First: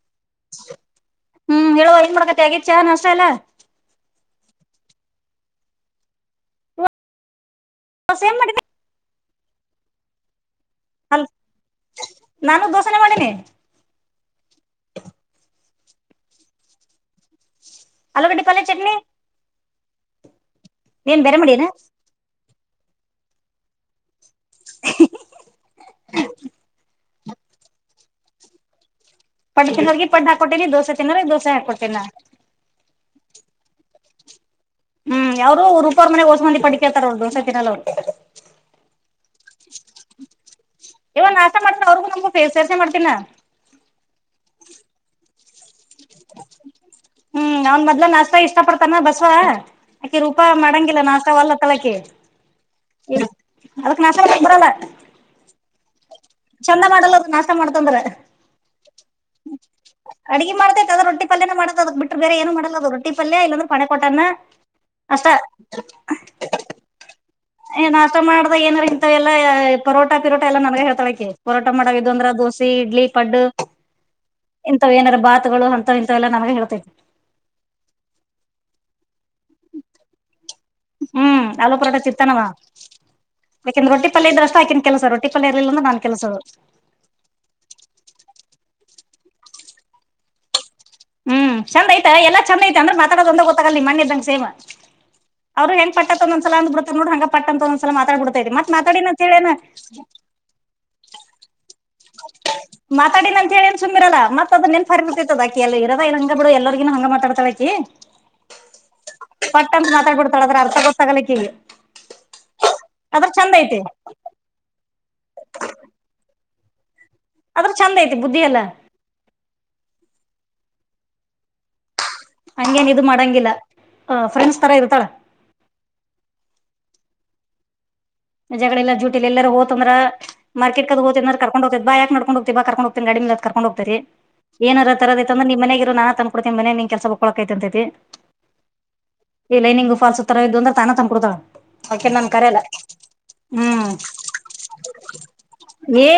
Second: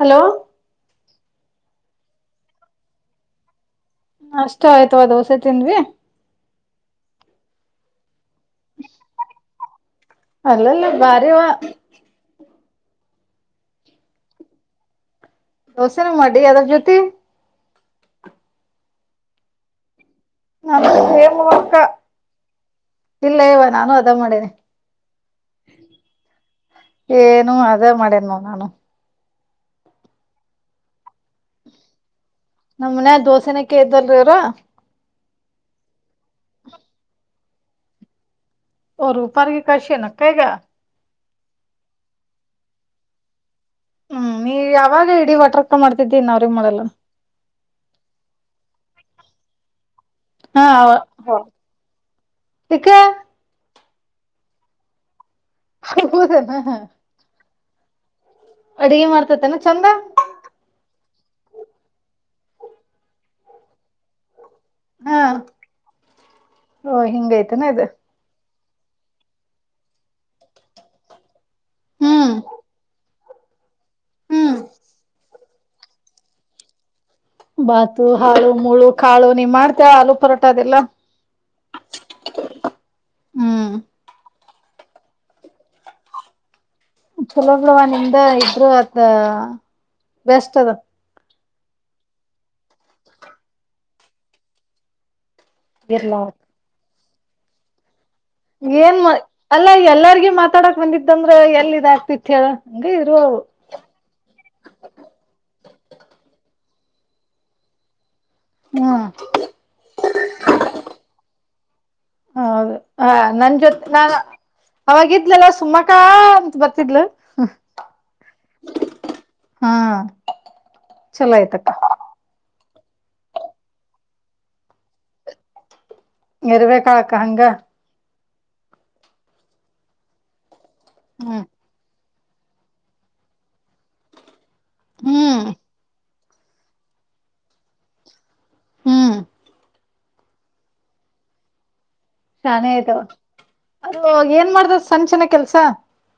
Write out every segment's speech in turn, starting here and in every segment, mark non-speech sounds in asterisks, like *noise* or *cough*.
Hello ಹ್ಮ್ ಹೇಳುವ ಏನ್ ಮಾಡ್ಕತಿ ಆಗೇ ಚಾನ್ ಅಷ್ಟ ಎಲ್ಲಾ ಅಷ್ಟು ಆಯ್ತುವಾ ದೋಸೆ ತಿಂದ್ವಿ ತಸೇ ಮಾಡ *unintelligible* ಅಲ್ಲಲ್ಲ ಅಲ್ ಭಾರವಾ ನಾನು ದೋಸನೆೆ ಮಾಡೀನಿ ದೋಸೆನ ಮಾಡಿ ಯದಾರ್ ಜ್ಯೋತಿ ಆಲೂಗೆಡ್ಡಿ ಪಲ್ಯ ಚಟ್ನಿ ನಾನು ನೀನ್ ಬೇರೆ ಮಾಡಿ ಏನು ಸೇಮಕ್ಕ ಇಲ್ಲ ಇವ ನಾನು ಅದ ಮಾಡೇನೆ ಏನು ಅದೇ ಮಾಡೇನ್ ನಾನು ಪಡ್ಡು ತಿನ್ನೋರಿಗೆ ಪಡ್ಡು ಹಾಕೋತಿನಿ ದೋಸೆ ತಿನ್ನೋ್ರ ಈ ದೋಸೆ ಹಾಕೊಡ್ತಿನಾ ನಮ್ ಮನ ದೋಸೆನೆ ಕೇಳ್ತಾರ್ ಇವ್ರು ಹ್ಮ್ ಅವ್ರು ರುಪರ್ ಮನೆಗ್ ಹೊಸ ಮಂದಿ ಪಡ್ಿಕೇಳ್ತಾರ ಅವಳು ದೋಸೆ ತಿನ್ನಲ್ಲ ರೂಪಾರಿಗೆ ಕಷ ನಕ್ಕಾಯಗ ಇವ ನಾಷ್ಟ ಮಾಡ್ತ ಅವ್ರಗುಮಗುಫೇಸ್ ಸೇರ್ಸ ಮಾಡ್ತೀನ ಹ್ಮ್ ನೀ ಯಾವಾಗ ಇಡಿ ವಟರ್ ಹ್ಮ್ ಅವ್ನ್ ಮದ್ಲು ನಾಷ್ಟತಾ ಇಷ್ಟ ಪಡ್ತಾನ ಬ ಸ್ವ ಆಕೆ ರೂಪಾ ಹಾ ಮಾಡಂಗಿಲ್ಲ ನಾಷ್ಟ ವಲ್ಲ ತಳಕಿ ಇಕ ಅದಕ್ಕೆ ನಾಸ ಕ ಬಿಡಲ್ಲ ಹೌದನ ಚಂದ ಮಾಡಲ್ಲ ಅದು ನಾಷ್ಟ ಮಾಡ್ತಂದ್ರ ಅಡಗೆ ಮಾಡ್ತತನ ಚಂದ ಅಡ್ಗೆ ಮಾಡತತದ ರೊಟ್ಟಿ ಪಲ್ಯನ ಮಾಡದದು ಬಿಟ್ಟ್ರ ಬೇರೆ ಏನು ಮಾಡಲ್ಲ ಅದು ರೊಟ್ಟಿ ಪಲ್ಯ ಇಲ್ಲಂದ್ರೆ ಪೆ ಕೊೋಟನ ಹಾ ಅಷ್ಟ ಓ ಹಿಂಗೈತನ ಇದು ಏನುಷ್ಟ ಮಾಡ ಏಾರ ಇಂತವೆ ಎಲ್ಲಾ ಪರೋಟಾ ಪಿರೋಟ ಎಲ್ಲ ನಮ್ಗೆ ಹೇಳ್ತಳಕೆ ಪರೋಟಾ ಮಾಡಾಗದು ಅಂದ್ರೆ ಹ್ಮ್ ದೋಸೆ ಇಡ್ಲಿ ಪಡ್ಡು ಹ್ಮ್ ಇಂಥವ್ ಏನಾರ ಬಾತುಗಳು ಅಂತವ ಇಂತವ ಎಲ್ಲಾ ನನಗೆ ಹೇಳ್ತೈ ಬಾತು ಹಾಳು ಮುಳು ಕಾಳು ನೀ ಮಾಡ್ತ ಆಲೂ ಪರ ಹ್ಮ್ ಆಲ್ಲೂ ಪರಟ ಚೀರ್ತಾನವ ಹ್ಮ್ ಆಕಿನ್ ರೊಟ್ಟಿ ಪಲ್ಯ ಇದ್ರಷ್ಟು ಆಕಿನ್ ಕೆಲಸ ರೊಟ್ಟಿ ಪಲ್ಯ ಇರ್ಲಿಲ್ಲ ನಾನ್ ಕೆಲಸದು ಚಲೋಬ್ಳವ ನಿಮ್ದ ಇದ್ರು ಅದ ಬೆಸ್ಟ್ ಅದು ಹ್ಮ್ ಚಂದ ಐತ ಎಲ್ಲ ಚಂದ ಐತೆ ಅಂದ್ರೆ ಮಾತಾಡೋ ಗೊತ್ತಾಗಲಿ ಮಣ್ಣ್ ಇದ್ದಂಗ ಸೇವ್ ಅವರು ಇರ್ಲಾ ಹೆಂಗಟ್ಟಂತ ಒಂದಲ ಅಂದ ಬಿತ ನೋಡ ಹಂಗ ಪಟ್ಟ ಅಂತ ಒಂದಸಲ ಏನ್ ಮ ಅಲ್ಲಾ ಎಲ್ಲಾರ್ಗ ಮಾತಾಡಕ್ ಬಂದಿದಂದ್ರ ಎಲ್ ಇದಾಗ್ತಿತ್ ಹೇಳ ಹಂಗ ಇ ಅತಾ ಅಂತ ಹೇಳ ಸುಮ್ಮಿರಲ್ಲ ಮತ್ತ ಅದೆನ್ರಿರ್ತದ ಅ ಎಲ್ಲ ಇರದ ಇಲ್ಲ ಹಂಗ ಬಿಡು ಎಲ್ಲರಿಗೂ ಹಂಗ ಮಾತಾಡ್ತವ ಆಕಿ ಹ್ಮ್ ಪಟ್ಟಂತ ಮಾತಾಡ್ಬಿಡ್ತಾಳ ಅದರ ಅರ್ಥ ಗೊತ್ತಾಗಲ್ಲಕಿಗೆ ಹೌದು ಹ ನನ್ ಐತಿ ಜೊತೆ ನಾ ಅವಾಗಿದ್ಲೆಲ್ಲ ಸುಮ್ಮಕ ಅಂತ ಬತ್ತ ಆದದ್ರ ಚೆಂದ ಐತಿ ಬುದ್ಧಿ ಎಲ್ಲ ಹಾ ಚಲೋ ಆಯ್ತಕ್ಕ ಹಂಗೇನ್ ಇದು ಮಾಡಂಗಿಲ್ಲ ಫ್ರೆಂಡ್ಸ್ ತರಾ ಇರುತ್ತಳ ಇರರುವೆ ಕಾಳಕ್ಕ ಹಂಗ ಜಜಗಳಲ್ಲ ಜ್ಯೂಟಿಲ್ಲಿ ಎಲ್ಲರ ಹೋತ್ ಅಂದ್ರ ಮಾರ್ಕೆಟ್ ಕದ ಹೋ ಅ್ರ ಹ್ಮ್ ಕಕೊಂಡೋಗತತಿ ಬಾ ಯಾಕ್ ಮಾಡ್ ೊಂಡ ಹ್ತಾ ಕರ್ಕೊಂಡ ಹೋಗ್ೀ ಗಡಿ ಮ ಕರ್ಕೊಂಡ ಹೋಗತೀರಿ ಏಾರ ತರದ್ರ ಹ್ಮ್ ನಿಮ್ಮ ಮನೆಗಿರು ನಾನ ತಕ ನಿ ಮನೆಗಿ ನೀ ಕೆಲಸ ಹಳಕ್ಂತೈತಿ ಹ್ಮ್ ಇಲ್ಲೈಂಗ ಫಾಲ್ಸು ತರ ಇದ್ದು ಅಂದ್ರ ತಾನ ತಂದಕೊತಳ ಆಕಿ ನನ್ ಕರೆಲ್ಲ ಶಾನೆ ಆಯ್ತವ ಅದು ಏನ್ ಮಾಡ್ದ ಸಂಚನ ಕೆಲ್ಸ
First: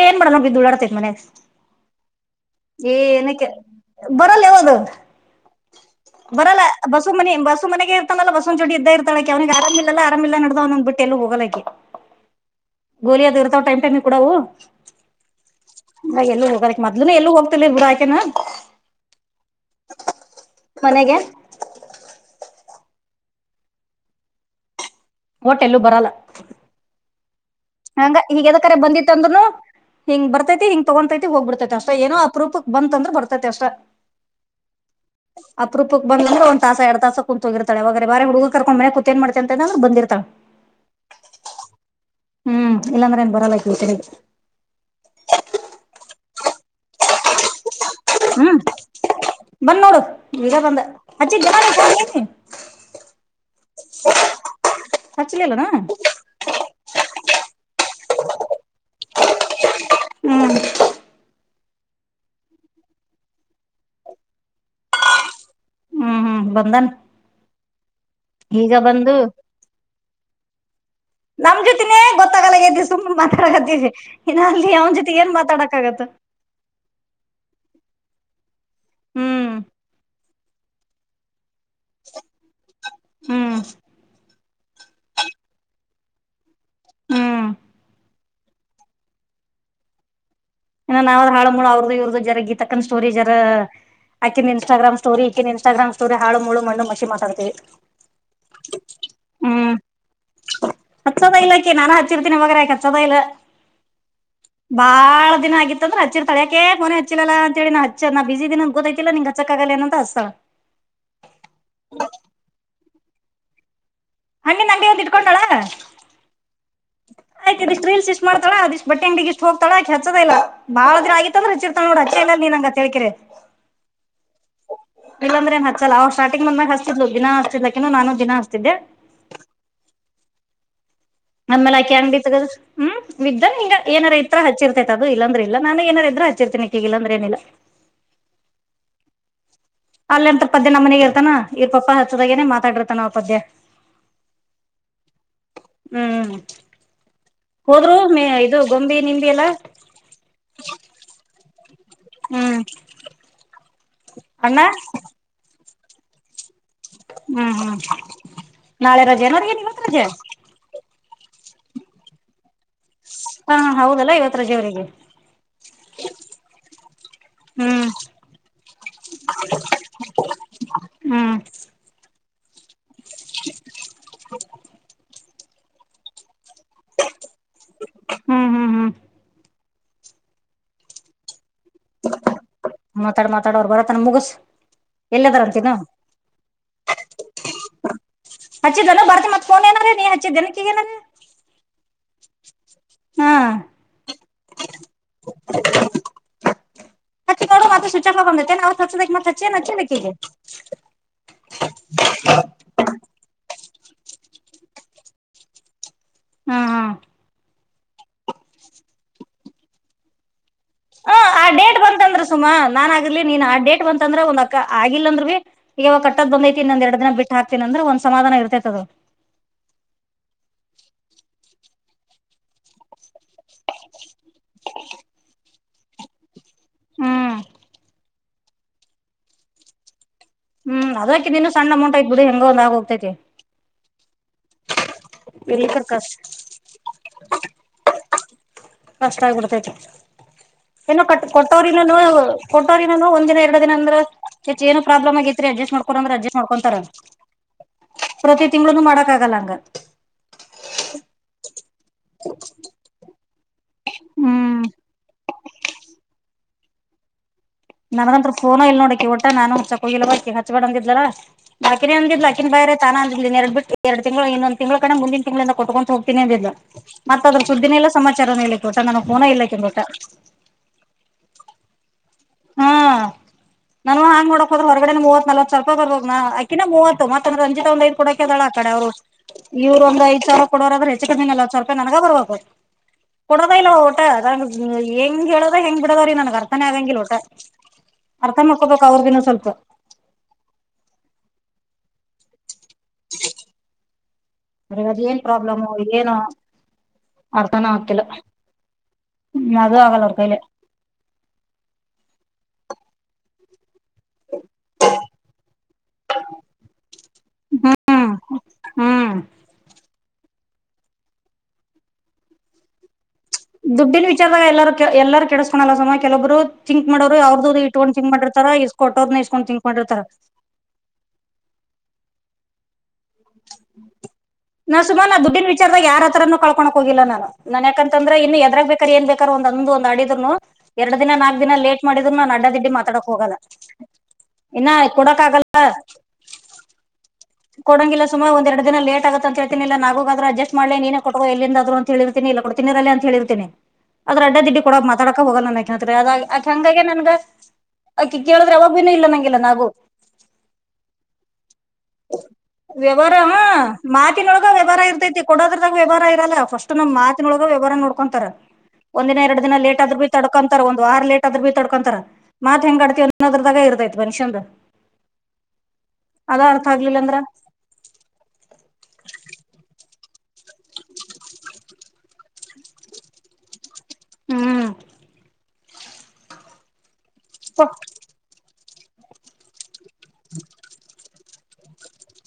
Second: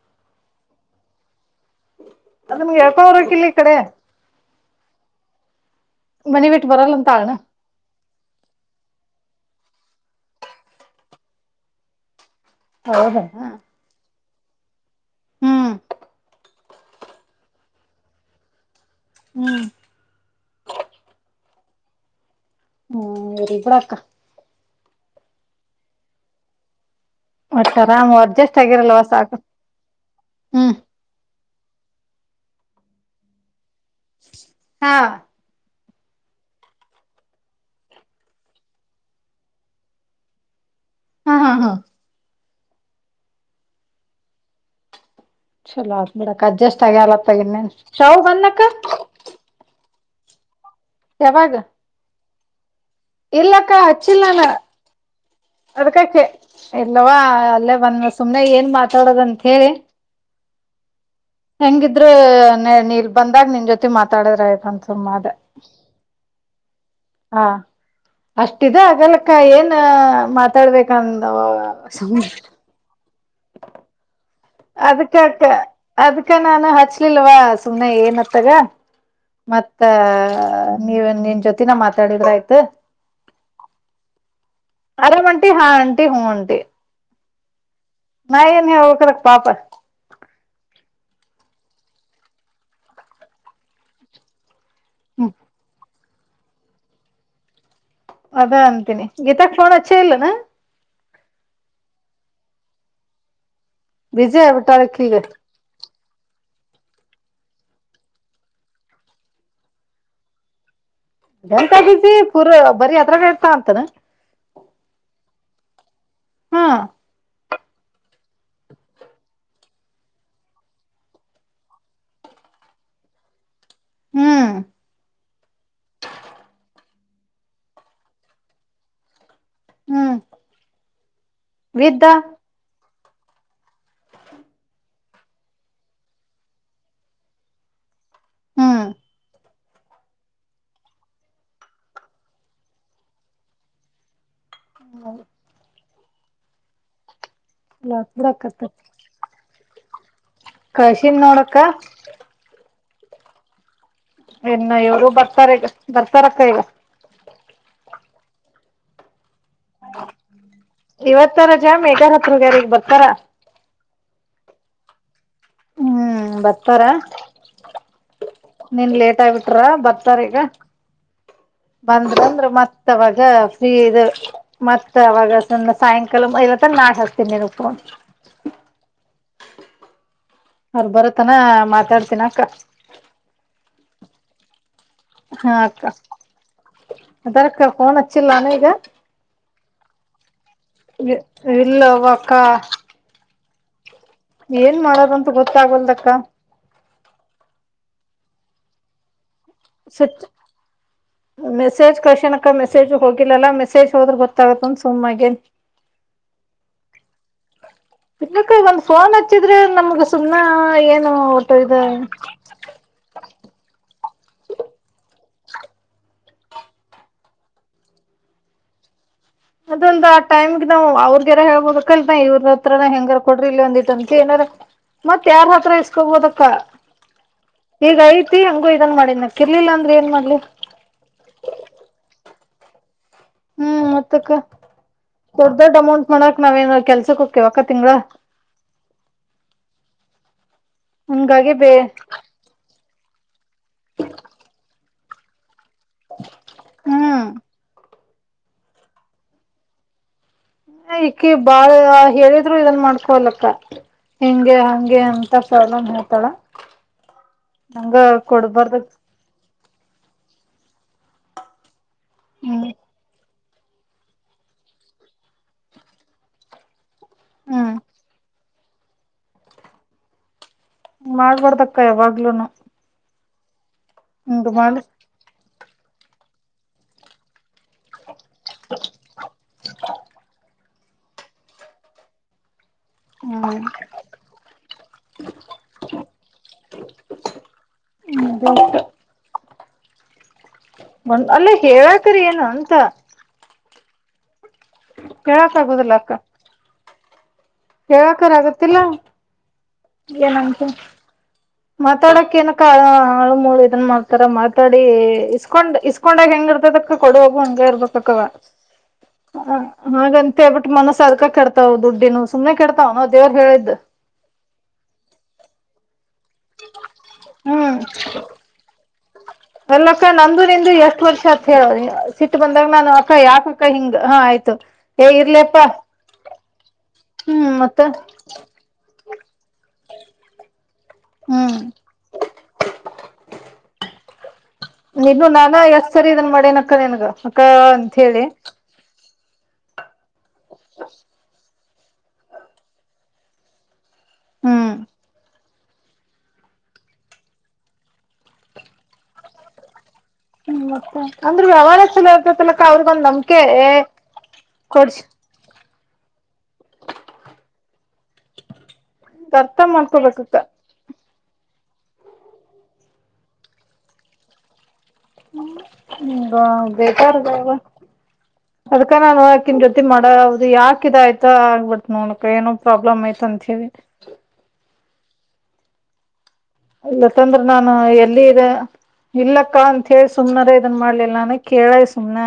ಏನ್ ಮಾಡೋಣ ಬಿದ್ದು ದುಳ್ಳಾಡ್ತಿನ್ ಮನಿಯಾಗ ಅದ ನಮ್ಗೆ ಎಳ್ಕೊ ಬರಕಿಲ್ಲ ಏನಕ್ಕೆ ಈ ಕಡೆ ಬರಲ್ ಯಾವದು ಮನಿ ಬರಲ್ಲ ಬಿಟ್ಟು ಅಂತ ಬಸುಮನಿ ಅಣ್ಣ ಬಸುಮನೆಗೆ ತಲ್ಲ ಬಸವ ಜೋಡಿ ಇದ್ದ ಇರ್ತಳಕಿ ಅವನಿಗೆ ಆರಾಮಿಲ್ಲಲ್ಲರಿಲ್ಲ ನಡ್ದ್ಂದ್ ಬಿಟ್ಟ ಎ ಹೋಗಲಾಕಿ ಹೌದಾ ಗೋಲಿಿಯ ಅದು ಇರ್ತಾವ ಟೈಮ್ ಟೈಮ್ಗೆ ಕೂಡವು ಹ್ಮ್ ನ ಎಲ್ಲೂ ಹೋಗಕ್ಕೆ ಮೊದ್ಲುನ ಎಲ್ಲೂ ಹೋಗ್ತಲ್ ಬುಡು ಯಾಕೆನಾ ಹ್ಮ್ ಮನೆಗೆ ಹ್ಮ್ ರಿ ಪಡಾಕ ಹೋಟೆಲ್ಲೂ ಬರಲ್ಲ ಒಟ್ಟ ಆರಾಮ್ ಹಂಗ ಅಡ್ಜಸ್ಟ್ ಹಿಗದ ಕರೆ ಆಗಿರಲ್ವ ಬಂದಿತ್ತು ಸಾಕು ಅಂದ್ನು ಹಿಂಗ ಬರ್ತೈತಿ ಹ್ಮ್ ಹಿಂಗ ತಗೊತೈತಿ ಹೋಗ್ಬಿಡ್ತೈತಿ ದಷ್ಟ ಏನೋ ಆಪ್ರೂಪಕ್ ಬಂತ್ ಅಂದ್ರೆ ಬರ್ತೈತೆ ಅಷ್ಟ ಹಾ ಅಪ್ರುಪಕ್ ಬಂದ್ಲ ಒಂದ ತಾಸ ಎರಡು ತಾಸ ಕುೂುೋಗಿತಾಳೆ ಬಾರೆ ಹುಡುಗ ಕರ್ಕೊಂಡ ಮನೆ ಕೂತಏನ್ ಮಾಡತ ಅಂತಂದ ಬಂದಿರ್ತ್ತಾಳೆ ಹಾ ಹಾ ಹ್ಮ್ ಇಲ್ಲಾಂದ್ರೆ ಏನ್ ಬರಲ್ಲ *unintelligible* ಚಲೋ ಆಗ್ಬಿಡಕ್ ಅಡ್ಜಸ್ಟ್ ಆಗಿ *unintelligible* ಶಾವ ಬನ್ನಕ್ಕ ವ *unintelligible* ಗ ಬಂದ ಅಜ್ಜಿ *unintelligible* ಇಲ್ಲಕ್ಕ ಹಚ್ಚಿಲ್ಲಾನ ಹಚ್ಲಿಲ್ಲನ ಅದ್ಕಕಚ್ಚಿ ಇಲ್ಲವಾ ಅಲ್ಲೇ ಬಂದ ಸುಮ್ನೆ ಏನ್ ಮಾತಾಡದಂತ ಹೇಳಿ ಹ್ಮ್ ಹೆಂಗಿದ್ರು ನೀನಿಲ್ ಬಂದಾಗ ನಿನ್ ಜೊತೆ ಮಾತಾಡಿದ್ರ ಆಯ್ತನ್ ಸುಮ್ಮ ಆದೆ ಹ್ಮ್ ಹ್ಮ್ ಬಂದನ್ ಈಗ ಅಷ್ಟಿದೆ ಬಂದು ಆಗಲಕ್ಕ ಏನ್ ಮಾತಾಡ್ಬೇಕಂದ ನಮ್ ಜೊತಿನೇ ಗೊತ್ತಾಗಲ್ಲಾಗೈತಿ ಸುಮ್ನೆ ಮಾತಾಡಕತ್ತೀವಿ ಇನ್ನ ಅಲ್ಲಿ ಅವನ ಜೊತೆ ಏನ್ ಅದ್ಕಕ್ಕ ಮಾತಾಡಕ್ ಆಗತ್ತ ಅದ್ಕ ನಾನು ಹಚ್ಲಿಲ್ವಾ ಸುಮನೆ ಏನತ್ತ *unintelligible* ಹ್ಮ್ ಮತ್ತ ನೀವ ನಿನ್ ಜೊತೆ *unintelligible* ನ ಮಾತಾಡಿದ್ರ ಆಯ್ತು ಹ್ಮ್ ಆರಾಮಂಟಿ ಹಾ ಆಂಟಿ *unintelligible* ಟಿ ಹ್ಮ್ ನ ನೀ *unintelligible* ಕರ ಪಾಪ ಇ ನಾವ್ ಹಾಳ ಮೂಳ ಅವ್ರದು ಇವರ್ದ ಜರ ಗೀತಾಕ್ಕ ಸ್ಟೋರಿ ಜರ ಆಕಿ ನಿ ಇನ್ಟಾಗ್ರಾಮ್ ಸ್ಟೋರಿ ಹ್ಮ್ ಈಕಿನ ಇನ್ಸ್ಟಾಗ್ರಾಮ್ ಸೋರಿ ಹಾಳು ಮುಳು ಮಣ್ಣು ಮಸಿ ಮಾತಾಡ್ತಿವಿ ಅದ ಅಂತೀನಿ ಗೀತಾಕ್ ಫೋನ್ ಹ್ಮ್ ಹಚ್ಚೇ ಇಲ್ಲನ ಹತ್ತುದ ಇಲ್ಲಕ್ಕ ನಾನ *unintelligible* ಬ್ಯುಸಿಯಾಗ್ಬಿಟ್ಟಲ್ ಕೀ ಗೆ ಆಗಿತ್ತು ಅಂದ್ರ ಹಚ್ಚಿರ್ತಳ ಯಾಕೆ ಫೋನೆ ಹಚ್ಚಿಲ್ಲಲ್ಲ ಅಂತಿ ನಾ ಹಚ್ಚ ನ ಬಿಸಿದ ಇದಿನ್ ಅಂತ ಗೊತ್ತಾಗ್ತಿಲ್ಲ ಹಚ್ಚಕ್ಕಾಗಲ್ಲ ಅಂತ ಅಚ್ಥಳ ಎಂಥ ಬ್ಯುಸಿ ಪೂರ ಬರಿ ಅದ್ರಲ್ಲೆ ಇರ್ತಾಳಂತೇನು ಹಂಗಿ ನಂಗೆ ಒಂದ್ ಇಟ್ಕೊಂಡಳ ಹಾ *unintelligible* ರೀಲ್ ಇಷ್ಟ ಮಾಡ್ತಾಳ ಅದಿಷ್ಟ ಬಟ್ಟೆಂಗಡಿಗೆ ಇಷ್ಟು ಹೋಗ್ತಾಳ ಆಕಿ ಹಚ್ಚದೇ ಇಲ್ಲ ಬಾಳ ದಿನ ಅಗಿತಂದ್ರೆ ಹಚಿರ್ಥಳ ನೋಡ *unintelligible* ನಿನ್ ಹ್ಮ್ *unintelligible* ಇಲ್ಲ ಅಂದ್ರೆನ್ ಹಚ್ಚಲ್ಲ ಸ್ಟಾರ್ಟಿಂಗ್ *unintelligible* ಲು ದಿನ ಹಚ್ತಿಡ್ಲು ಆಕಿನು ನಾನು ದಿನ ಹಚ್ತಿದ್ದೆ ಹ್ಮ್ ನಮ್ಮೇಲೆ ಆಕೆ ಬಿದ್ದ ಅಂಗಡಿ ತಗ ಹ್ಮ್ ವಿದ್ದನ್ ಈಗ ಏನಾರ ಇ ಹಚ್ಚಿರ್ತೈತ್ ಅದು ಇಲ್ಲಂದ್ರೆ ಇಲ್ಲಾ ನಾನು ಏನರ ಇದ್ರ ಹಚ್ಚಿರ್ತೇನಿ ಈಗ ಇಲ್ಲಂದ್ರೆ ಏನಿಲ್ಲ ಹ್ಮ್ ಅಲ್ಲೆಂತ ಪದ್ಯ ನಮ್ಮ ಮನೆಗ ಇರ್ತಾನ ಇವ್ರ ಪಪ್ಪ ಹಚ್ಚದಾಗೇನೆ ಮಾತಾಡಿರ್ತಾನ ಆ ಪದ್ಯ *inaudible* ಹ್ಮ್ ಹೋದ್ರು ಲಕ್ *unintelligible* ಇದು ಗೊಂಬಿ ನಿಂಬಿ ಎಲ್ಲ ಕಲ್ಸಿನಿ ನೋಡಕ್ಕ ಹ್ಮ್ ಅಣ್ಣ ಇನ್ನ ಇವರು ಬರ್ತಾರೆ ಈಗ ಬರ್ತಾರಕ್ಕ ಈಗ ಹ್ಮ್ ಹ್ಮ್ ನಾಳೆ ರಜೆ ನ ಅವ್ರಿಗೆ ಇವತ್ ರಜೆ ಇವತ್ತ ರಜಾ *unintelligible* ಹತ್ರರುಗ್ಯಾರಿಗೆ ಹಾ ಹೌದಲ್ಲ ಇವತ್ರಜೆವರಿಗೆ ಹ್ಮ್ ಬರ್ತಾರ ಹ್ಮ್ ನೀನ್ ಲೇಟ್ ಆಗ್ಬಟ್ರ ಬರ್ತಾರ ಈಗ ಹ್ಮ್ ಬಂದ್ರಂದ್ರ ಮತ್ತವಾಗ ಫ್ರೀ ಇದು ಮತ್ತ ಅವವಾಗ ಸಾಯಂಕಾಲ ನಾಳೆ ಹಚ್ತಿನಿ ಇರ ಪೋನ್ ಹ್ಮ್ ಹ್ಮ್ ಹ್ಮ್ ಅವ್ರ ಬರು ತ್ತನ ಮಾತಾಡ್ತಿನಿ ಅಕ್ಕ ಮುಗುಸು ಹಾ ಅಕ್ಕ ಅದಕ್ಕ ಫೋನ್ ಅಚ್ಚಿಲ್ಲ ಈಗ ಏ ಹಚ್ಚಿದೇನಿ ಇಲ್ಲವಕ್ಕ ಹಾ ಏನ್ ಮಾಡದಂತ ಗೊತ್ತಾಗಲ್ದಕ್ಕ ಹಚ್ಚಿ ನೋಡು ಸ್ವಿಚ್ ಆಫ್ *unintelligible* ಅವತ್ ಅಚ್ಬೇಕು ಮತ್ತೆ ಸ, ಮೆಸೇಜ್ ಕಳಿಸಾನಕ್ಕ ಮೆಸೇಜ್ ಹೋಗಿಲ್ಲಲ್ಲ. ಮ ವಿಶೇಷ ಹೋದ್ರ ಗೊತ್ತಾಗತ್ತಂದು ಸುಮ್ಮಾಗಿನಿ. ಹ್ಮ, ಹಾ,, ಒಂದ್ ಫೋನ್ ಹಚ್ಚಿದ್ರೆ ನಮ್ಗ ಸುಮ್ನೆ ಹ, ಆ ಡೇಟ್ ಬಂತಂದ್ರೆ ಸುಮಾ ನಾನ್ ಆಗಿರ್ಲಿ ನೀನ್ ಆಗ್ ಡೇಟ್ ಬಂತಂದ್ರ, ಒಂದ್ ಅಕ್ಕ ಆಗಿಲ್ಲ ಅಂದ್ರ ಭೀ- ಈವಾಗ ಕಟ್ಟದ ಬಂದೈತಿನನ್ ಒಂದ ಎರಡ್ ದಿನ ಬಿಟ್ಟ ಹಾಕ್ತಿನಿ ಅಂದ್ರೆ ಒಂದ ಸಮಾಧಾನ ಇರ್ತೈತದು. ಅದೊಂದ ಆ ಟೈಮ್ಗೆ ನಾವು ಅವ್ರಗ್ಯಾರ ಹೇಳೋಕಬೇಕ. ಇವ್ರ ಹತ್ರನ ಹೆಂಗಾರ ಕೊಡ್ರಿ ಇಲ್ಲಿ ಒಂದಿ ಅಂತ ಏನಾರ ಮತ್ತ ಯಾರ್ ಹತ್ರ ಇಸ್ಕೊಬೋದಕ್ಕ. ಹ್ಮ್ ಈಗ ಐತಿ ಹಂಗೂ ಇದನ್ ಮಾಡಿನ್ ಇರ್ಲಿಲ್ಲ ಅಂದ್ರೆ ಏನ್ ಮಾಡ್ ಹ್ಮ್, ಅದಕಿದು ಇನ್ನು ಸಣ್ಣ ಅಮೌಂಟ್ ಐತಿ ಬಿಡಿ ಹೆಂಗ ಒಂದ ಆಗೋಗತೈತಿ. ಹ್ಮ್, ಮತ್ತಕ್ಕ. - ದೊಡ್- ದೊಡ್ ಇರ್ಲಿಕ್ಕರ್ ಅಮೌಂಟ್ ಕಷ್ಟ ಮಾಡಾಕ್ ನಾವ್ಏನ ಕೆಲ್ಸಕ್ ಹೋಗತೇವಕ್ಕ ತಿಂಗಳ. ಕಷ್ಟ ಆಗ್ಬಿಡ್ತೈತೆ. ಏನೋ ಹಂಗಾಗಿ ಕೊಟ್ಟವ್ರ ಬೇ ಇಲ್ಲನು ಕೊ ಒಂದ ದಿನ ಎರಡ ದಿನ ಅಂದ್ರಏನ ಪ್ರಾಬ್ಲಮ ಆಗೈತ್ರಿ ಅಡ್ಜಸ್ ಮಾಡ- ಕೊಂಡಂದ, ಅಡ್ಜಸ್ಟ್ ಮಾಡೋಕೊಂತಾರಂಗ ಹ್ಮ್ ಪ್ರತಿ ತಿಂಗಳನು ಮಾಡಕ್ ಆಗಲ್ಲ ಅಕ್ಕಾ. ಹ ಇಕಿ ಬಾಳ ಹೇಳಿದ್ರು ಇದನ್ ಮಾಡ್ಕೊಲಕ್ಕ ಹೆಂಗೆ, ಹಂಗೆ ಅಂತ ತಸಲ್ಲ ಮತಳ *unintelligible* ನನಗಂತ್ರ ಫೋನ ಇಲ್ ನೋಡಕೆ ವಟ ನಾನು ಚ ಹೋಗಿಲ್ಲ ವ ಹಚ್ಚಬೇಡಿ ಅಂದಿದ್ಲಾ ಅಕಿನೇ ಅಂದ್ಲಾಕಿ ಹ್ಮ್ ಬಾಯರೆ. ತಾನ ಅಂದ ಎರಡು ಬಿಟ್ಟ ಎರಡು ತಿಂಗಳು ಇನ್ನೊಂದ ತಿಂಗಳ ಕಡೆ ಮುಂದಿನ ತಿಂಗಳಿಂದ ಕೊಟಗೊಂತ ಹೋಗ್ತೀನಿ ಅದ್ದ್ಂದ್ಲು. ಮತ್ತ ಅದ್ರ ಹ್ಮ್ ಸುದ್ದಿನ ಇಲ್ಲ ಸಮಾಚಾರನ ಇಕ್ಕೆ ತೋಟ *unintelligible* ನನಗ್ ಪೋನೆ ಇಲ್ಲ ವಟ್ಟ. ಮಾಡ್ಬಾರ್ದಕ್ಕ ಯಾವಾಗ್ಲೂನು. ನಾನುವ ಹಂಗ ಹಿಂಗ ನೋಡಕ್ ಹದ ಮಾಡಿ ಹೊರಗಡೆ ಮೂವತ್ ನಲ್ವತಸಾವಿ ರಲ್ಪ ಬರ್ಬೇಕ. ನ ಅಕಿನ ಮೂವತ್ತುರಂಜಿತಂದ- ಳ ಆ ಕಡೆ ಅವ್ರು ಇವರು ಒಂದ ಐದಸಾವಿರ ಕೊಡೋರಾದ್ರೆ, ಹೆಚ್ಚು ಕಮಿನಲ್ಲಿ ಹತ್ತು ಸಾವಿರ ರೂಪಾಯಿ ನನಗ ಬರ್ಬೇಕು. ಕೊಡೋದ ಹ್ಮ್ ಇಲ್ವಟ. ನಂಗ ಹೆಂಗ ಹೇಳದ ಹೆಂಗ ಬಿಡದ ಅವ್ರೀಗ ನನ್ಗ್ ಅರ್ಥನೇ ಆಗಂಗಿಲ್ ಒಟ. ಅರ್ಥ ಮಾಡ್ಕೊಬೇಕು ಅವ್ರಗಿನ ಸ್ವಲ್ಪ ಒಂದ ಅಲ್ಲ ಹೇಳಾಕರಿ ಏನು ಅಂತ. ಮನೆಗದ್ ಏನ್ ಹೇಳಕ್ ಪ್ರಾಬ್ಲಮು ಆಗುದಿಲ್ಲ ಅಕ್ಕ ಏನು ಹೇಳಕರ್ ಆಗತ್ತಿಲ್ಲ ಅದು ಆಗಲ್ಲ ಅವ್ರ ಕೈಲೆ ಏನಂತ ಮಾತಾಡಕ್ ಏನಕ್ಕ ಹಾಳು ಮೂಳ. ನ್ ಮಾಡ್ತಾರ ಮಾತಾಡಿ ಇಸ್ಕೊಂಡ್, ಇಸ್ಕೊಂಡಾಗ ಹೆಂಗ ಇರ್ತದಕ್ಕ ಕೊಡುವಾಗ ಹಂಗ ಹ್ಮ್ ಇರ್ಬೇಕ್ಕವ. ಹ್ಮ್ ಹ ಹಾಗಂತೇ ಬಿಟ್ ಮನಸ್ಸ ಅದಕ ಕೆಡತಾವ್ ದುಡ್ಡಿನ ಸುಮ್ಮ್ನೆ ಕೆಡತಾವ್, ದುಡ್ಡಿನ ವಿಚಾರದಾಗ ಎಲ್ಲಾರೂ- ಎಲ್ಲಾರೂ ಕೆಡಿಸಕೋಲ್ಲ ಸುಮಾ. ಕೆಲೊಬರು- ತಿಂಕ್ ಮಾಡೋರು ಅವ್ದ್ರು ಇಟ್ಕೊಂಡ್ ತಿಂಕ್ ಮಾಡಿರ್ತಾರ. ಇಷ್ ಕೊಟ್ಟೋರ್- ಅಲ್ಲಕ್ಕ ನಂದು ನಿಂದು ಎಷ್ಟ್ ವರ್ಷ ಅತ್ ಹೇಳ ಸಿಟ್ಟ ಬಂದಾಗ ನಾನು ಯಕ ಹಿಂಗ ಹಾಯ *unintelligible* ನೋಡ ಸುಮಾನಾ ದುಡ್ಡಿನ ವಿಚಾರದ ಯಾರತ್ರರೂ ಕಳ್ಕಕ್ ಹೋಗಿಲ್ಲ. ನಾನು ಹ್ಮ್ ನಾನ ಯಾಕ ಮತ್ತ ಅಂದ್ರೆ ಇನ್ನು ಎದ್ರಾಗ ಬೇಕರ್ ಏನ್ ಬೇಕಾರ ಒಂದು ಒಂದ್ ಆಡಿದ್ರುನು. ಎರಡು ದಿನ ನಾಕ್ ದಿನ ಹ್ಮ್ ಲೇಟ್ ಮಾಡಿದ್ರುನು ನಾನ್ ಅಡ್ಡ -ದಿಡ್ಡಿ ಮಾತಾಡಕ್ ಹೋಗಲ್ಲ. ಇನ್ನ ಕೊಡಕ್ ನೀನು ಆಗಲ್ಲ ನಾನ ಎಷ್ಟ ಸರಿ ಇದನ್ ಮಾಡ್ತೇನೆ ಅಕ್ಕ ನಿನ್ಗಅಕ್ಕ ಅಂತ ಹೇಳಿ. ಲೇಟ್ಗುತ್ತ ಅಂತೇತನಿಲ್ಲ ನಾಗು ಆದ್ರ ಅಡ್ಜಸ್ಟ್ ಮಾಡಲಿ ನೀನೇ ಕೊಟ್ಟರು ಎಲ್ಲಿಂದ ಅ್ರ ಹ ಹೇಳಿರ್ತನಿ. ಇಲ್ಲ ಕೊಡ್ತನಿರಲ್ಲ ಅಂತ ಹೇಳ್ರಿತಿನಿ ಅ ಅಡ ದಿಡ್ಡಿ ಹ್ಮ್ ಕೊಡ ಮಾತಾಡಕ ಹೋಗಲ್ಲ. ನನಗೆ ತ್ ಅದ ಅ ಹಂಗಾಗಿ ನನ್ಗ ಅಕಿ ಕೇಳಿದ್ರೆ ಯವಾಗ್ ಭಿನು ಇಲ್ಲ ಅನಂಗಿಲ್ಲ ನಾಗು. ಹ್ಮ, ಮತ್ತೆ ಅಂದ್ರೆ ವ್ಯವಹಾರ ಚಲೋ ಇರ್ತತಲಕ್ಕ ಅವ್ರಿಗೊಂದ್ ವ್ಯವಹಾರ ನಂಬಿಕೆ ಹ್ಮ್, ಮಾತಿನೊಳಗ ವ್ಯವಹಾರ ಕೊಡ್ಸ್ ಇರ್ತೈತಿ ಕೊಡೋದ್ರದಾಗ ವ್ಯವಹಾರ ಇರಲ್ಲ. ಫಸ್ಟ್ ನಮ್ ಮಾತಿನೊಳಗ ವ್ಯವಹಾರ ನೋಡ್ಕೊಂತಾರೆ. ಒಂದ್ನ ಎರಡು ದಿನ ಅರ್ಥ ಲೇಟ್ ಆದರು ಬಿ ಮಾಡ್ಕೊಬೇಕಕ್ಕ ತಡ್ಕೊಂತಾರ ಒಂದ ವಾರ ಲೇಟ್- ದ್ರ ಬಿ ತಡ್ಕೊಂತಾರ ಮಾತ್ ಹೆಂಗ ಆಡ್ತಿವಿ ಅನ್ನೋದ್ರದಾಗ ಇರ್ತೈತ್ ಮನುಷ್ಯನ್ಂದು. ಹಾ ಆಗ್ಲಿಲ್ಲ ಅಂದ್ರ ಬೇೇಕಾರದವಾ ಅದ್ಕ ನಾನುಾಕನ್ *unintelligible* ಮಾಡೋದು ಯಾಕ ಇದ ಆಯ್ತಾ ಆಗ್ಬಿಟ್ ನೋಡಕ್ ಏನೋ ಪ್ರಾಬ್ಲಮ್ ಆಯ್ತ ಅಂತ ಹೇಳಿ. ಹ್ಮ್, ಇಲ್ಲ ತಂದ್ರ ಕೊ ನಾನು ಎಲ್ಲಿ ಇ ಇಲ್ಲಕ್ಕ ಅಂತ ಹೇಳಿ ಸುಮ್ನಾರ ಇದನ್ ಮಾಡ್ಲಿಲ್ಲ ನಾನು. ಕೇಳದ್ ಸುಮನ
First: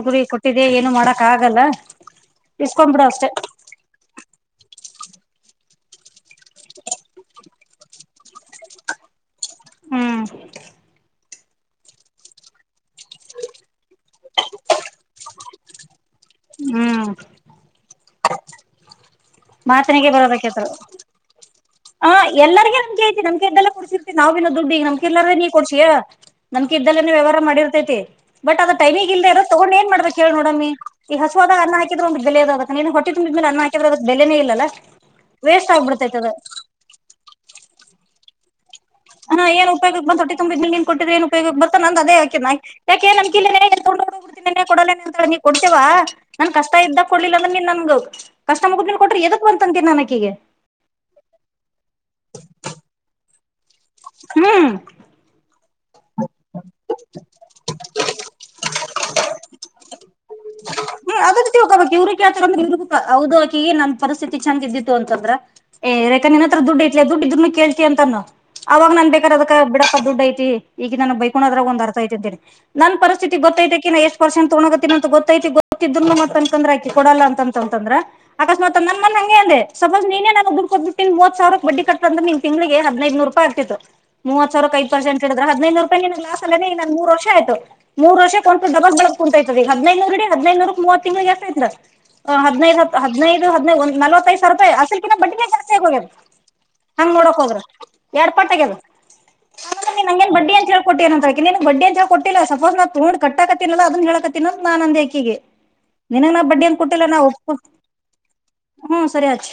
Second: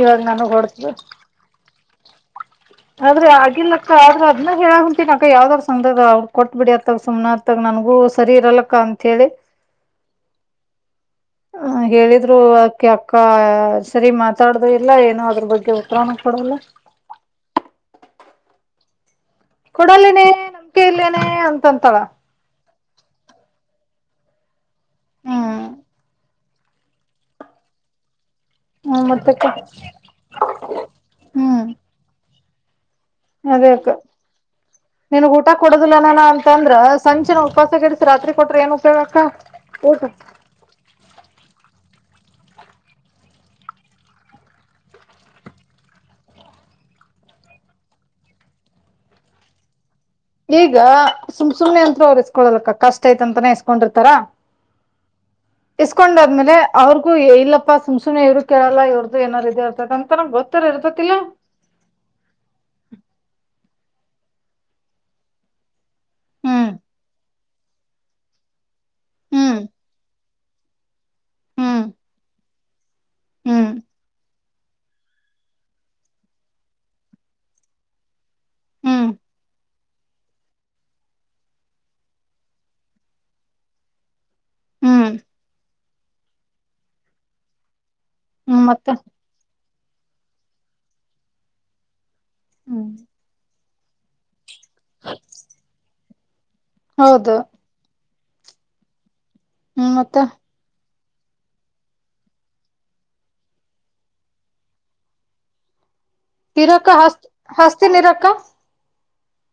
ಇವಾಗ ಗುರಿ ನನಗ್ ಕೊಟ್ಟಿದೆ ಹೊಡ್ದ್ ಗಿಡ್ದೂ ಏನು ಮಾಡಾಕ್ ಆಗಲ್ಲ ಇಸ್ಕೊಂಡ್ಬಿಡು ಆದ್ರೆ ಅಷ್ಟೇ ಆಗಿಲ್ಲಕ್ಕ ಆದ್ರೆ ಇನ್ನ ಹೇಳಂತಿ ಅಕ್ಕ ಯಾವ್ದಾರ್ ಸಂಘದಾಗ ಹುಡುಕಿ ಕೊಟ್ಬ ಬಿಡಿ ಅತ್ತಗ ಸುಮ್ನೆ ಅತ್ತ ನನಗೂ ಸರಿ ಇರಲ್ಲಕ್ಕ ಅಂತ ಹೇಳಿ ಹ್ಮ್ ಹ ಹೇಳಿದ್ರು ಆಕೆ ಅಕ್ಕ ಸರಿ ಮಾತಾಡುದು ಇಲ್ಲ ಏನೋ ಅದ್ರ ಬಗ್ಗೆ ಉತ್ತರನ್ನೂ ಕೊಡಲ್ಲ. ಹ್ಮ್ *unintelligible* ಮಾತನೆಗೆ ಕೊಡಲ್ಲೇನೆ ಬರೋದು ಆಕೆ ಹತ್ತಿರ ನಮ್ಕೆ ಇಲ್ಲೇನೆ ಅಂತಂತಾಳ ಆ ಎಲ್ಲರಿಗೂ ನಮ್ ಐತಿ ನಮ್ಕ ಎಲ್ಲಿ ಬೆಲೆ ಕೊಡ್ತಿ ನಾವಿನು ದುಡ್ಡಿ ಈಗ ನಮ್ಕಿ ಇಲ್ಲಾಂದ್ರೆ ನೀ ಹ್ಮ್ ಕೊಡ್ಸಿಯಾ ನಮ್ಕಿ ಇದ್ದೇನೆ ವ್ಯವಹಾರ ಮಾಡಿರ್ತೈತಿ ಬಟ್ ಅದ ಹ್ಮ ಟೈಮಿಗೆ ಇದೆ ಮತ್ತಕ್ಕ ಇರೋದ್ ತಗೊಂಡ ಏನ್ ಮಾಡಬೇಕ್ ಹೇಳ್ ನೋಡಮ್ಮಿ ಈ ಹಸುವದಾಗ ಹ್ಮ್ ಅನ್ನ ಹಾಕಿದ್ರೆ ಒಂದ್ ಬೆಲೆದ್ ನೀ ಹೊಟ್ಟೀ ತುಂಬಿದ್ಮೇಲೆ ಅನ್ನ‌ ಹಾಕಿದ್ರೆ ನನ್ಗ್ ಊಟ ಕೊಡದಿಲ್ಲ ನಾನು ಅದ ಅಂತ ಅಂದ್ರೆ ಸಂಜೆತನ ಉಪವಾಸ ಕೆಡಸಿ ರಾತ್ರಿ ಕೊಟ್ರೆ ಏನು ಹಾ ಏನ್ ಉಪಯೋಗ್ ಬಂತು ಹೊಟ್ಟೆ ತುಂಬಿದ್ದ್ ಮೇಲೆ ಕೊಟ್ಟಿದ ನೀನ್ ಉಪಯೋಗ ಬರ್ತದ ನನ್ದ್ ಅದೇ ಯಾಕೆ ನಂಬಿಕ್ ಇಲ್ಲೇ ಎತ್ತುಕೊಂಡು ಓಡೋಗಬಿಡ್ತೀನೆನೆ ಕೊಡಲ್ಲೆನೆ ಅಂತಳ್ ಅಮ್ಮೀ ಕೊಡ್ತೀವ ನನಗ್ ಕಷ್ಟ ಇದ್ದ ಕೊಡಲ್ಲಿಲ್ಲ ಅಮ್ಮೀ ನ್ ನನ್ಗೂ ಕಷ್ಟ ಮುಗದ್ ಮೇಲೆ ಕೊಟ್ಟರೆ ಎದಕ್ ಬಂರ್ತಂತಿ ನನಗೆ ಈಗ ಸುಮ್ ಸುಮ್ನೆ ಅಂತ್ರೂ ಇರ್ಸ್ಕೊಳಲ್ಕ್ಕ ಕಷ್ಟ ಠ ಆ ತ ಅಂತಾನೇ ಹ ಕೊಂಡಿರ್ತಾರಾ ಹ್ಮ್. ಇಸ್ಕೊಂಡಾದ್ಮೇಲೆ ಅವ್ರಿಗೂ ಇಲ್ಲಪ್ಪ ಸುಮ್ಮನೆ ಸುಮ್ಮನೆ ಇವರು ಕೇಳಲ್ಲ ಇವರದು ಏನಾದ್ರೂ ಇರ್ತೈದೆ ಅಂತನೂ ಗೊತ್ತ ಹ್ಮ ಅದಬೇಕು ಇವ್ರ್ರ ಹೌದು ಆಕಿ ಏ ನಮ್ ಪರಿಸ್ಥಿತಿ ಚಂದ್ ಇದ್ದಿತ್ತು ಅಂತಂದ್ರ ಏ ರೇಖ ನಿನ್ನ ಹತ್ರ ಹ್ಮ್ ದುಡ್ಡು ಐತಿ ದುಡ್ಡ ಇದರನ್ನು ಕೇಳ್ತಿಯ ಅಂತಾನು ಅವಾಗ ನನ್ ಬೇಕಾಂದ್ ಅದಕ್ಕ ಹ್ಮ್ ಬಿಡಪ್ಪ ದುಡ್ ಐತಿ ಈಗ ನನ್ ಬೈಕೋಣದಾಗ ಒಂದ್ ಹ್ಮ್ ಅರ್ಥ ಐತಂತೇನ್ ಹೇಳಿ ಹ್ಮ್ ನನ್ ಎಷ್ಟ ಪರ್ಸೆಂಟ್ ತಗಣಕತಿಂತ ಗೊತ್ತೈತಿ ಗೊತ್ತಿದ್ನು ಮತ್ತಂತಂದ್ರೆ ಆಕಿ ಕೊಡಲ್ಲ ಅಂತ ಅಂತಂದ್ರೆ ಅಕಸ್ಮಾತ್ ನಾನ್ ಹ್ಮ್ ಮೊನೆ ಅಂಗೆ ಅಂದೆ ಹಂಗೆ ಅ ಸಪೋಸ್ ನೀನೇ ದುಡ್ಡು ಕೊಟ್ಟಳ ಮೂವತ್ತು ಸಾವಿರ ಬಡ್ಡಿ ಕಟ್ಟ್ರ ನಿನ್ ತಿಂಗಳಿಗೆ ಹದಿನೈದುರು ರೂಪಾಯಿ ಆಗ್ತಿತ್ತು ಮೂವತ್ ಸಾವಿರ ಐದ್ ಹ್ಮ್ ಪಸೆಂಟ್ ಇಡ್ರೂ ಹದಿನೈದು ರೂಪಾಯಿ ನಿನಗೆ ಲಾಸ್ ಅಲ್ಲೇನೆ ಈ ಮೂರ್ ವರ್ಷ ಆಯ್ತು ಮೂರ್ ವರ್ಷ ಹ್ಮ್ ಕೊಂಡ ಮತ್ತ ಡಬಕ್ಳಕ್ ಕುಂತೈತದ ಈ ಹದಿನೈನೂರಡಿ ಹದಿನೈನೂರು ಮೂವತ್ತು ತಿಂಳಗಳ್ದು ಎಷ್ಟಾಯಿತ್ತ್ ಹದಿನೈದು ಹದಿನೈದುದಿನೈ ಒಂದ್ ನಲ್ವೈದ್ ಸಾವಿರ ರೂಪಾಯಿ ಅಸಲ್ ಕಿನ ಬಡ್ಡಿನೆ ಜಾಸ್ತಿ ಆಗೋಗೈತೆ ಹಂಗ್ ಹೌದು ನೋಡಕ್ ಹೋದ್ರೆ ಎರಡ್ ಪಟ್ಟ್ ಆಗದೆ ಹ್ಮ್ ಮತ್ತ ನನಗೆ ಬಡ್ಡಿ ಅಂತ ಹೇಳ್ ಕೊಟ್ಟೆ ಬಡ್ಡಿ ಅಂತ ಕೊಟ್ಟಿಲ್ಲ ಸಪೋಸ್ ನಾ ತೋಗೊಂಡ ಕಟ್ಟಕತ್ತಿಲ್ಲ ಅದನ್ ಹೇಳಕತ್ತೀನಿ ಅಂತ ನನ್ ಅಂದಿ ಆಕ್ ಕಿಗೆ ನಿನಗ್ ನಾ ಬಡ್ಡಿ ಅಂತ ಇರಕ್ಕ ಕೊಟ್ಟಿಲ್ಲ ನಾ ಹಸ್ ಒಪ್ಕೋ ಹಸ್ತಿನಿರಕ್ಕ ಹೊ ತುರಾಜ್